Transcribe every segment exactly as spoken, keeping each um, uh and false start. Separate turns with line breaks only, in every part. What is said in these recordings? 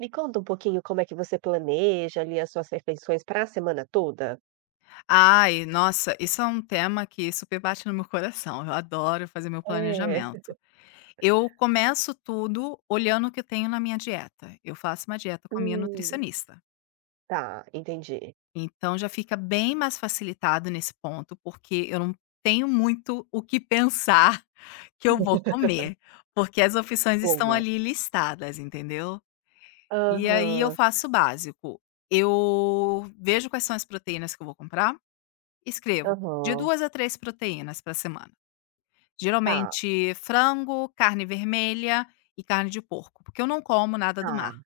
Me conta um pouquinho como é que você planeja ali as suas refeições para a semana toda?
Ai, nossa, isso é um tema que super bate no meu coração. Eu adoro fazer meu
É.
planejamento. Eu começo tudo olhando o que eu tenho na minha dieta. Eu faço uma dieta com a minha
Hum,
nutricionista.
tá, entendi.
Então já fica bem mais facilitado nesse ponto, porque eu não tenho muito o que pensar que eu vou comer, porque as opções estão
Boa.
ali listadas, entendeu? E aí eu
Aham,
faço o básico. Eu vejo quais são as proteínas que eu vou comprar. Escrevo de
aham.
duas a três proteínas para semana.
Tá,
Geralmente frango, carne vermelha e carne de porco, porque eu não como nada do
tá.
mar.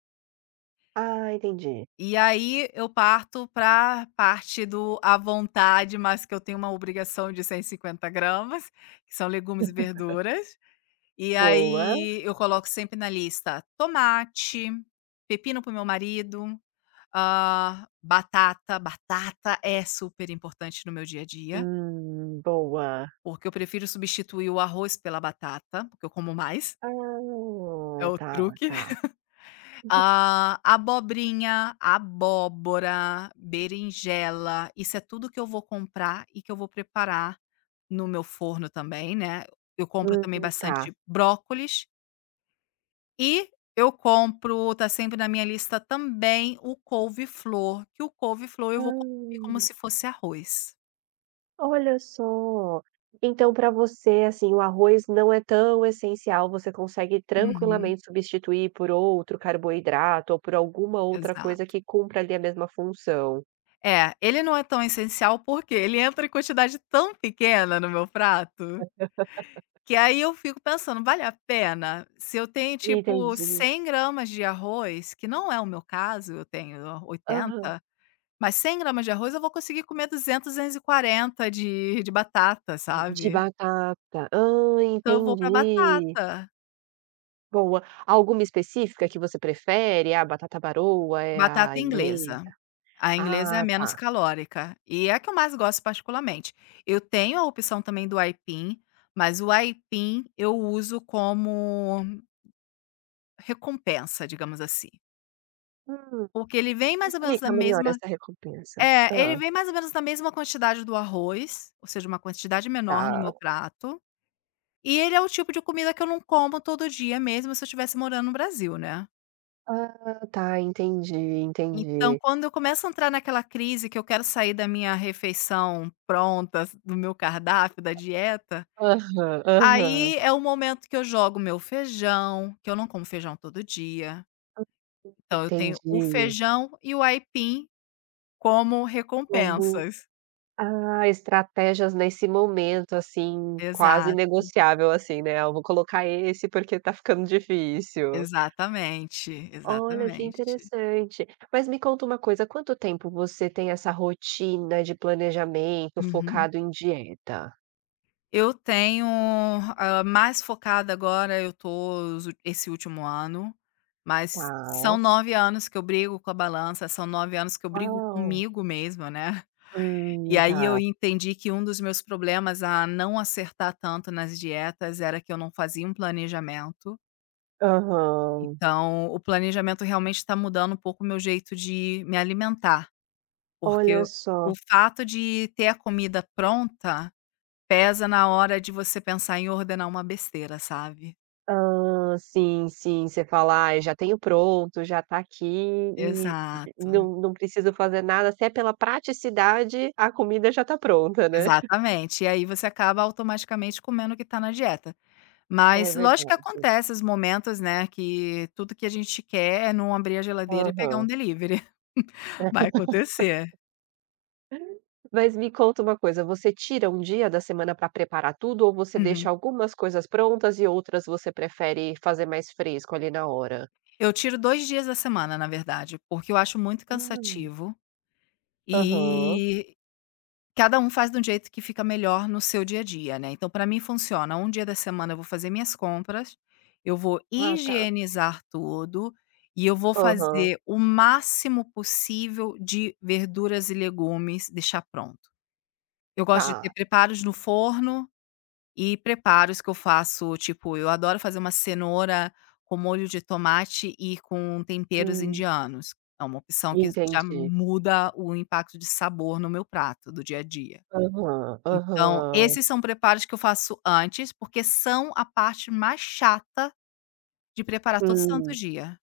Ah, entendi.
E aí eu parto para parte do à vontade, mas que eu tenho uma obrigação de cento e cinquenta gramas, que são legumes e verduras. E
Boa.
aí eu coloco sempre na lista tomate, pepino para o meu marido, hã, batata. Batata é super importante no meu dia a dia.
Hum, boa.
Porque eu prefiro substituir o arroz pela batata, porque eu como mais. É
Ah,
o
tá,
truque.
tá.
Ah, abobrinha, abóbora, berinjela. Isso é tudo que eu vou comprar e que eu vou preparar no meu forno também, né. Eu compro também
Hum, tá.
bastante brócolis e eu compro tá sempre na minha lista também o couve-flor, que o couve-flor eu vou comer como
Ah.
se fosse arroz.
Olha só. Então para você, assim, o arroz não é tão essencial, você consegue
Uhum,
tranquilamente substituir por outro carboidrato ou por alguma outra
exato.
coisa que cumpra ali a mesma função.
É, ele não é tão essencial, porque ele entra em quantidade tão pequena no meu prato, que aí eu fico pensando: "Vale a pena?". Se eu tenho, tipo,
Entendi.
cem gramas de arroz, que não é o meu caso, eu tenho
Aham.
oitenta, mas cem gramas de arroz eu vou conseguir comer duzentos duzentos e quarenta de de batata,
De
sabe.
batata. Ah,
Então eu vou pra
entendi.
batata,
Boa. Alguma específica que você prefere? É a batata baroa, é
batata
a inglesa?
inglesa. A inglesa é a
Ah,
menos
tá.
calórica e é a que eu mais gosto particularmente. Eu tenho a opção também do aipim, mas o aipim eu uso como recompensa, digamos assim.
Hum,
Porque ele vem
me
mais ou menos da
explica melhor
mesma
essa recompensa.
é, Ele
Hã,
vem mais ou menos da mesma quantidade do arroz, ou seja, uma quantidade menor no
tá.
meu prato, e ele é o tipo de comida que eu não como todo dia mesmo se eu estivesse morando no Brasil, né.
Ah, tá, entendi,
Então,
entendi.
quando eu começo a entrar naquela crise que eu quero sair da minha refeição pronta, do meu cardápio, da dieta,
Aham, aham.
aí é o momento que eu jogo meu feijão, que eu não como feijão todo dia. Então eu tenho o
Entendi.
feijão e o aipim como
Como
recompensas.
ah, estratégias nesse momento, assim, quase
Exato,
negociável, assim, né: "Ah, eu vou colocar esse porque tá ficando difícil".
exatamente,
Olha, que
exatamente.
interessante. Mas me conta uma coisa, há quanto tempo você tem essa rotina de planejamento
Uhum.
focado em dieta?
Eu tenho, hã, mais focada agora eu tô os ul esse último ano, mas são
Tá.
nove anos que eu brigo com a balança, são nove anos que eu brigo
Uau!
comigo mesma, né. E
Hum,
aí eu
tá.
entendi que um dos meus problemas a não acertar tanto nas dietas era que eu não fazia um planejamento,
Aham.
então o planejamento realmente está mudando um pouco o meu jeito de me alimentar, porque
Olha
o o
só.
fato de ter a comida pronta pesa na hora de você pensar em ordenar uma besteira, sabe.
Hã, sim, sim, você fala: "Ai, já tenho pronto, já tá aqui e
Exato,
não não preciso fazer nada", até pela praticidade, a comida já tá pronta, né.
exatamente. E aí você acaba automaticamente comendo o que tá na dieta.
É
Mas lógico que
verdade.
acontece os momentos, né, que tudo que a gente quer é não abrir a geladeira e pegar um
Aham.
delivery. Vai acontecer.
Mas me conta uma coisa, você tira um dia da semana pra preparar tudo ou você deixa
Uhum.
algumas coisas prontas e outras você prefere fazer mais fresco ali na hora?
Eu tiro dois dias da semana, na verdade, porque eu acho muito
Hum.
cansativo,
Aham.
e cada um faz de um jeito que fica melhor no seu dia a dia, né. Então para mim funciona, um dia da semana eu vou fazer minhas compras, eu vou
Ah, tá.
higienizar tudo e eu vou
Aham.
fazer o máximo possível de verduras e legumes, deixar pronto. Eu gosto de ter
Tá.
preparos no forno e preparos que eu faço, tipo, eu adoro fazer uma cenoura com molho de tomate e com temperos
Hum,
indianos. É uma opção que já
entendi.
muda o impacto de sabor no meu prato do dia a dia.
Aham,
Então,
aham.
esses são preparos que eu faço antes, porque são a parte mais chata de preparar todo santo
Hum.
dia.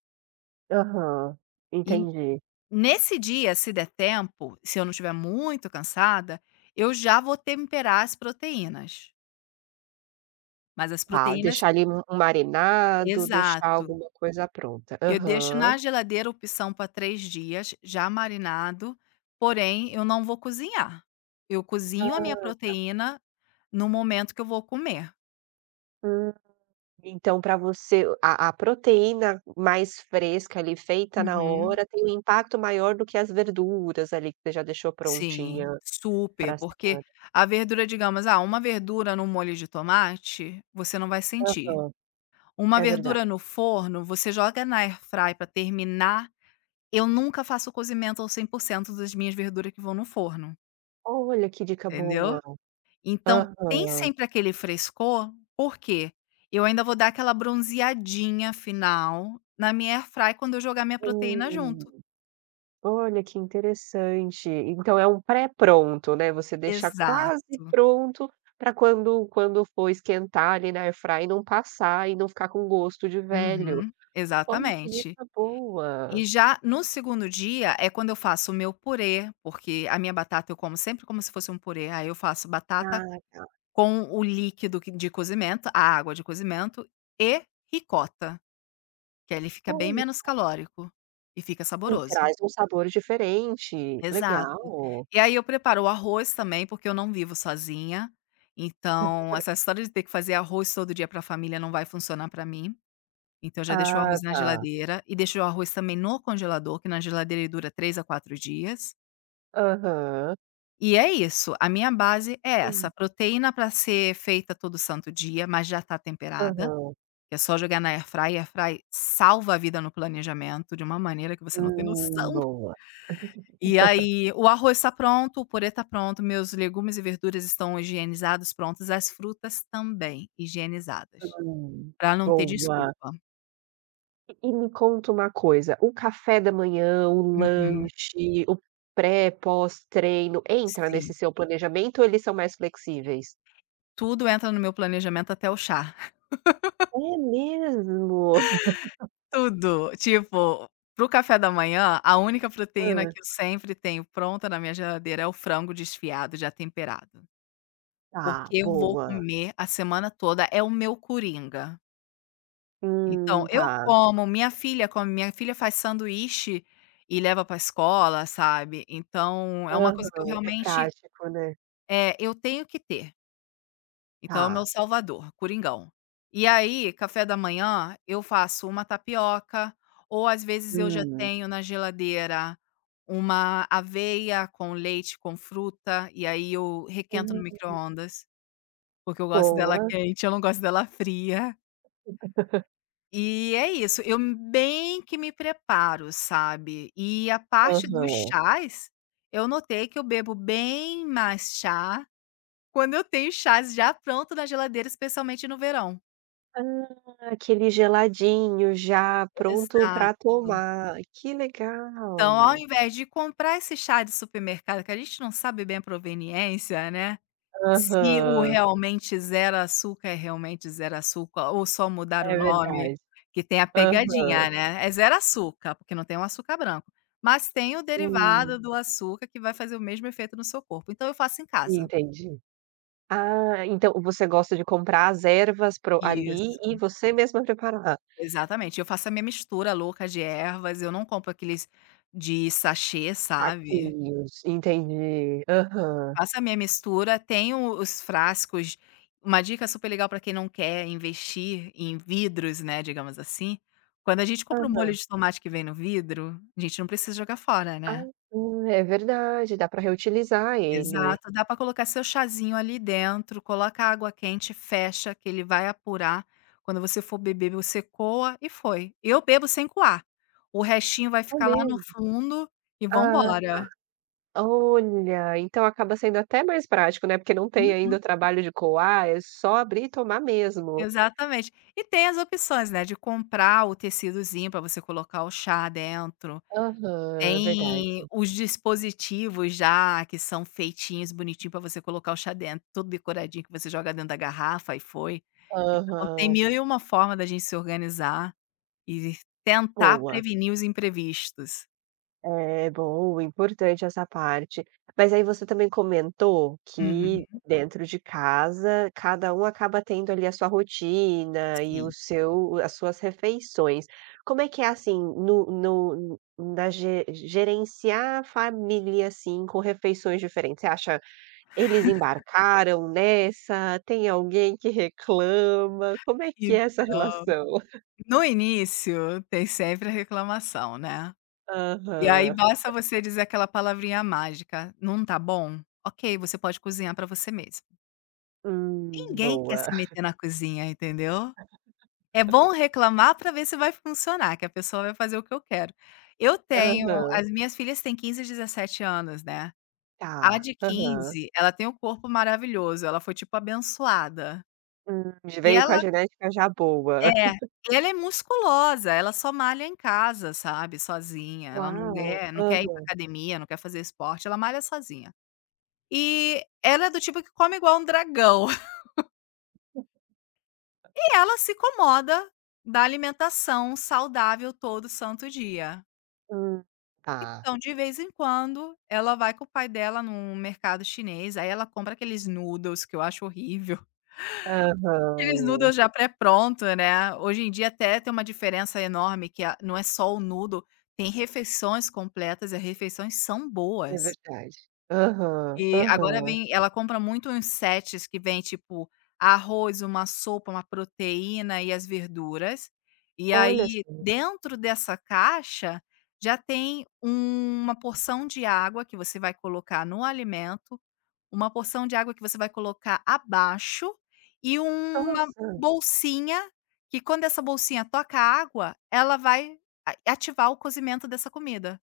Aham,
E
entendi.
nesse dia, se der tempo, se eu não estiver muito cansada, eu já vou temperar as proteínas. Mas as
Tá,
proteínas
deixar ali um um marinado, deixar
exato.
alguma coisa pronta.
Eu deixo
Aham.
na geladeira opção para três dias, já marinado, porém eu não vou cozinhar. Eu cozinho a
Ah,
minha proteína no momento que eu vou comer.
hum. Então para você a a proteína mais fresca ali, feita na
Uhum.
hora, tem um impacto maior do que as verduras ali que você já deixou
Sim,
prontinha
super,
pra
porque
semana.
a verdura, digamos, ah, uma verdura no molho de tomate, você não vai sentir.
Aham,
Uma
é
verdura
verdade.
no forno, você joga na air fry pra terminar. Eu nunca faço cozimento ao cem por cento das minhas verduras que vão no forno,
Olha que dica
entendeu.
boa.
Então tem
Aham.
sempre aquele frescor, porque eu ainda vou dar aquela bronzeadinha final na minha air fry quando eu jogar minha proteína
Hum.
junto.
Olha, que interessante. Então é um pré-pronto, né, você deixa quase
Exato.
pronto para quando quando for esquentar ali na airfryer não passar e não ficar com gosto de velho.
Uhum,
Olha que
exatamente.
dica boa.
E já no segundo dia é quando eu faço o meu purê, porque a minha batata eu como sempre como se fosse um purê, aí eu faço batata
Ah, tá.
com o líquido que de cozimento, a água de cozimento e ricota, que aí ele fica bem
Olha,
menos calórico e fica
e
saboroso.
traz um sabor diferente,
Exato.
legal.
E aí eu preparo o arroz também, porque eu não vivo sozinha, então essa história de ter que fazer arroz todo dia para a família não vai funcionar para mim. Então eu já deixo o
Ah,
arroz na
tá.
geladeira e deixo o arroz também no congelador, que na geladeira ele dura três a quatro dias.
Aham.
E é isso, a minha base é essa,
Hum.
proteína para ser feita todo santo dia, mas já tá temperada,
Aham.
que é só jogar na air fry, air fry salva a vida no planejamento de uma maneira que você não tem
Hum,
noção.
boa.
E aí o arroz está pronto, o purê está pronto, meus legumes e verduras estão higienizados, prontos, as frutas também higienizadas,
Hum,
para não ter
boa.
desculpa.
E me conta uma coisa, o café da manhã, o
Uhum,
lanche, o pré, pós-treino, entra
sim.
nesse seu planejamento ou eles são mais flexíveis?
Tudo entra no meu planejamento até o chá.
É mesmo?
Tudo. Tipo, pro café da manhã, a única proteína
Hã.
que eu sempre tenho pronta na minha geladeira é o frango desfiado, já temperado.
Tá,
Porque eu vou
boa.
comer a semana toda, é o meu coringa. Então,
Hum,
eu
tá.
como, minha filha come, minha filha faz sanduíche e leva pra escola, sabe. Então, é uma coisa que eu
Aham, é
realmente,
prático, né.
é eu tenho que ter. Então é o meu
Tá.
salvador, coringão. E aí, café da manhã, eu faço uma tapioca, ou às vezes eu já
Hum.
tenho na geladeira uma aveia com leite, com fruta, e aí eu requento no
Hum,
micro-ondas, porque eu gosto dela
boa.
quente, eu não gosto dela fria. E é isso, eu bem que me preparo, sabe. E a parte dos
Aham.
chás, eu notei que eu bebo bem mais chá quando eu tenho chás já pronto na geladeira, especialmente no verão.
Ah, aquele geladinho já pronto
Exato.
pra tomar, que
Então, ao
legal.
invés de comprar esse chá de supermercado, que a gente não sabe bem a proveniência, né, se o
Aham,
realmente zero açúcar é realmente zero açúcar ou só mudar o
é
nome,
verdade.
que tem a
Aham.
pegadinha, né, é zero açúcar, porque não tem o açúcar branco, mas tem o
Hum,
derivado do açúcar que vai fazer o mesmo efeito no seu corpo, então eu faço em casa.
entendi. Ah, então você gosta de comprar as ervas pro ali
Isso,
e você mesma preparar.
exatamente. Eu faço a minha mistura louca de ervas, eu não compro aqueles de sachê, sabe.
Saquinhos, entendi. Aham,
Faço a minha mistura, tenho os frascos. Uma dica super legal para quem não quer investir em vidros, né, digamos assim, quando a gente compra um molho
aham.
de tomate que vem no vidro, a gente não precisa jogar fora,
Ah,
né.
hum, é verdade, dá para reutilizar ele.
Exato, dá para colocar seu chazinho ali dentro, coloca água quente, fecha, que ele vai apurar. Quando você for beber, você coa e foi. Eu bebo sem coar, o restinho vai
É
ficar lá no
mesmo?
fundo e vamos
Ah,
embora.
olha, então acaba sendo até mais prático, né, porque não tem ainda o trabalho de coar, é só abrir e tomar mesmo.
Exatamente. E tem as opções, né, de comprar o tecidozinho para você colocar o chá dentro.
Aham, verdade.
Tem os dispositivos já que são feitinhos bonitinho para você colocar o chá dentro, todo decoradinho que você joga dentro da garrafa e foi. Então tem
Aham,
mil e uma forma da gente se organizar e tentar
boa.
prevenir os imprevistos.
É, bom, importante essa parte. Mas aí você também comentou que
Uhum,
dentro de casa, cada um acaba tendo ali a sua rotina e o
sim.
seu as suas refeições. Como é que é assim, no no na ge gerenciar a família, assim, com refeições diferentes? Você acha eles embarcaram nessa? Tem alguém que reclama? Como é que é essa
Então,
relação?
no início tem sempre a reclamação, né. E aí
Aham.
basta você dizer aquela palavrinha mágica: "Não tá bom?". Ok, você pode cozinhar pra você mesmo.
Hum,
Ninguém quer
boa.
se meter na cozinha, entendeu? É bom reclamar pra ver se vai funcionar, que a pessoa vai fazer o que eu quero. Eu tenho
Aham.
As minhas filhas têm quinze e dezessete anos, né. A
Tá.
de
Aham.
quinze, ela tem um corpo maravilhoso, ela foi, tipo, abençoada.
Hum,
E
veio com a
ela
genética já boa.
é, e ela é musculosa, ela só malha em casa, sabe, sozinha, ela não
Uau!
quer não quer ir pra academia, não quer fazer esporte, ela malha sozinha. E ela é do tipo que come igual um dragão. E ela se incomoda da alimentação saudável todo santo dia.
Aham. Hum, tá.
Então, de vez em quando, ela vai com o pai dela num mercado chinês, aí ela compra aqueles noodles que eu acho horrível. Aqueles
Aham.
noodles já pré-pronto, né. Hoje em dia até tem uma diferença enorme que a não é só o noodle, tem refeições completas e as refeições são
É
boas.
verdade. Aham,
E agora
aham.
vem ela compra muito uns sets que vem, tipo, arroz, uma sopa, uma proteína e as verduras. E
Olha
aí,
só.
dentro dessa caixa, já tem um, uma porção de água que você vai colocar no alimento, uma porção de água que você vai colocar abaixo e uma
Nossa,
bolsinha que quando essa bolsinha toca a água, ela vai a ativar o cozimento dessa comida.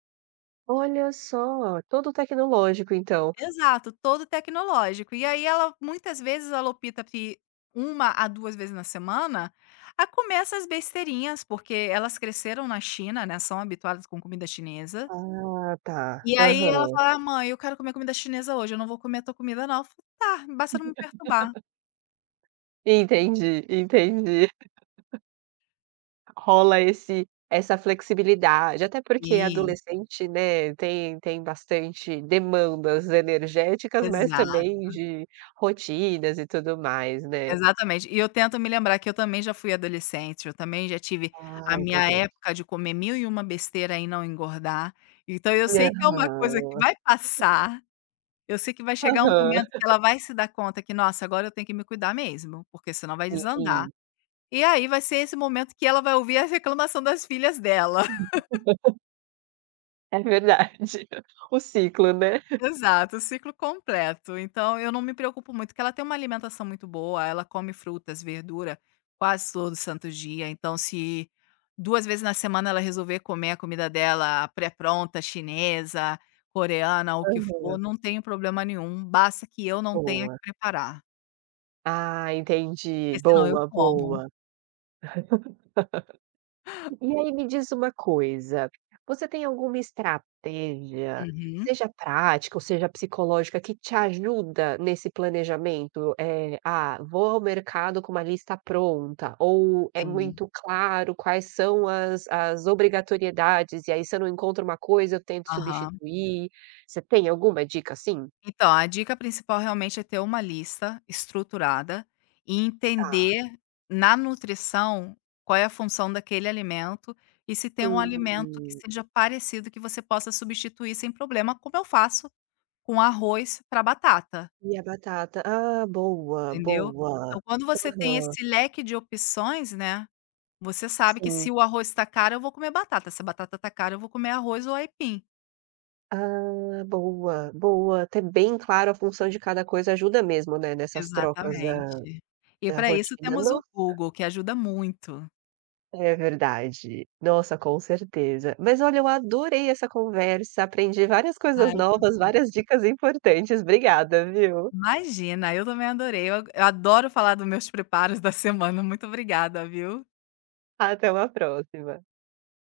olha só, todo tecnológico então.
Exato, todo tecnológico. E aí ela muitas vezes ela opta pri uma a duas vezes na semana, a comer essas besteirinhas, porque elas cresceram na China, né, são habituadas com comida chinesa.
Ah, tá.
E aí ela
Aham,
fala: "Ah, mãe, eu quero comer comida chinesa hoje, eu não vou comer a tua comida não". Eu falo: "Tá, basta não me perturbar".
entendi, entendi. Rola esse essa flexibilidade, até porque
Sim,
adolescente, né, tem tem bastante demandas energéticas, mas
exato,
também de rotinas e tudo mais, né.
exatamente. E eu tento me lembrar que eu também já fui adolescente, eu também já tive a
Ah,
minha
importante.
época de comer mil e uma besteira e não engordar. Então eu sei que é uma coisa que
Aham,
vai passar. Eu sei que vai chegar um
aham,
momento que ela vai se dar conta que: "Nossa, agora eu tenho que me cuidar mesmo, porque senão vai desandar".
sim.
E aí vai ser esse momento que ela vai ouvir a reclamação das filhas dela.
É verdade, o ciclo, né.
Exato, o ciclo completo. Então eu não me preocupo muito, porque ela tem uma alimentação muito boa, ela come frutas, verdura quase todo santo dia, então se duas vezes na semana ela resolver comer a comida dela pré-pronta, chinesa, coreana, o que for,
Aham,
não tenho problema nenhum, basta que eu não tenha que
boa.
preparar,
Ah, entendi,
porque senão eu
boa,
como.
boa. E aí me diz uma coisa, você tem alguma estratégia,
Uhum.
seja prática ou seja psicológica, que te ajuda nesse planejamento? Eh, "Ah, vou ao mercado com uma lista pronta", ou é
Sim,
muito claro quais são as as obrigatoriedades, e aí se eu não encontro uma coisa, eu tento
aham.
substituir. Você tem alguma dica assim?
Então, a dica principal realmente é ter uma lista estruturada e
Tá.
entender na nutrição qual é a função daquele alimento e se tem um alimento que
Hum,
seja parecido que você possa substituir sem problema, como eu faço com arroz para batata,
e a batata? Ah, boa,
entendeu.
boa.
Então, quando você tem
Aham,
esse leque de opções, né, você sabe que
sim.
se o arroz está caro, eu vou comer batata, se a batata está cara, eu vou comer arroz ou aipim.
Ah, boa, boa. Ter bem claro a função de cada coisa ajuda mesmo, né, nessas trocas da
Exatamente. E
da
para isso
rotina.
temos o
Nossa,
Google, que ajuda muito.
é verdade. Nossa, com certeza. Mas olha, eu adorei essa conversa, aprendi várias coisas
Ai,
novas, várias dicas importantes. Obrigada, viu.
imagina, eu também adorei. Eu eu adoro falar dos meus preparos da semana. Muito obrigada, viu.
Até uma próxima.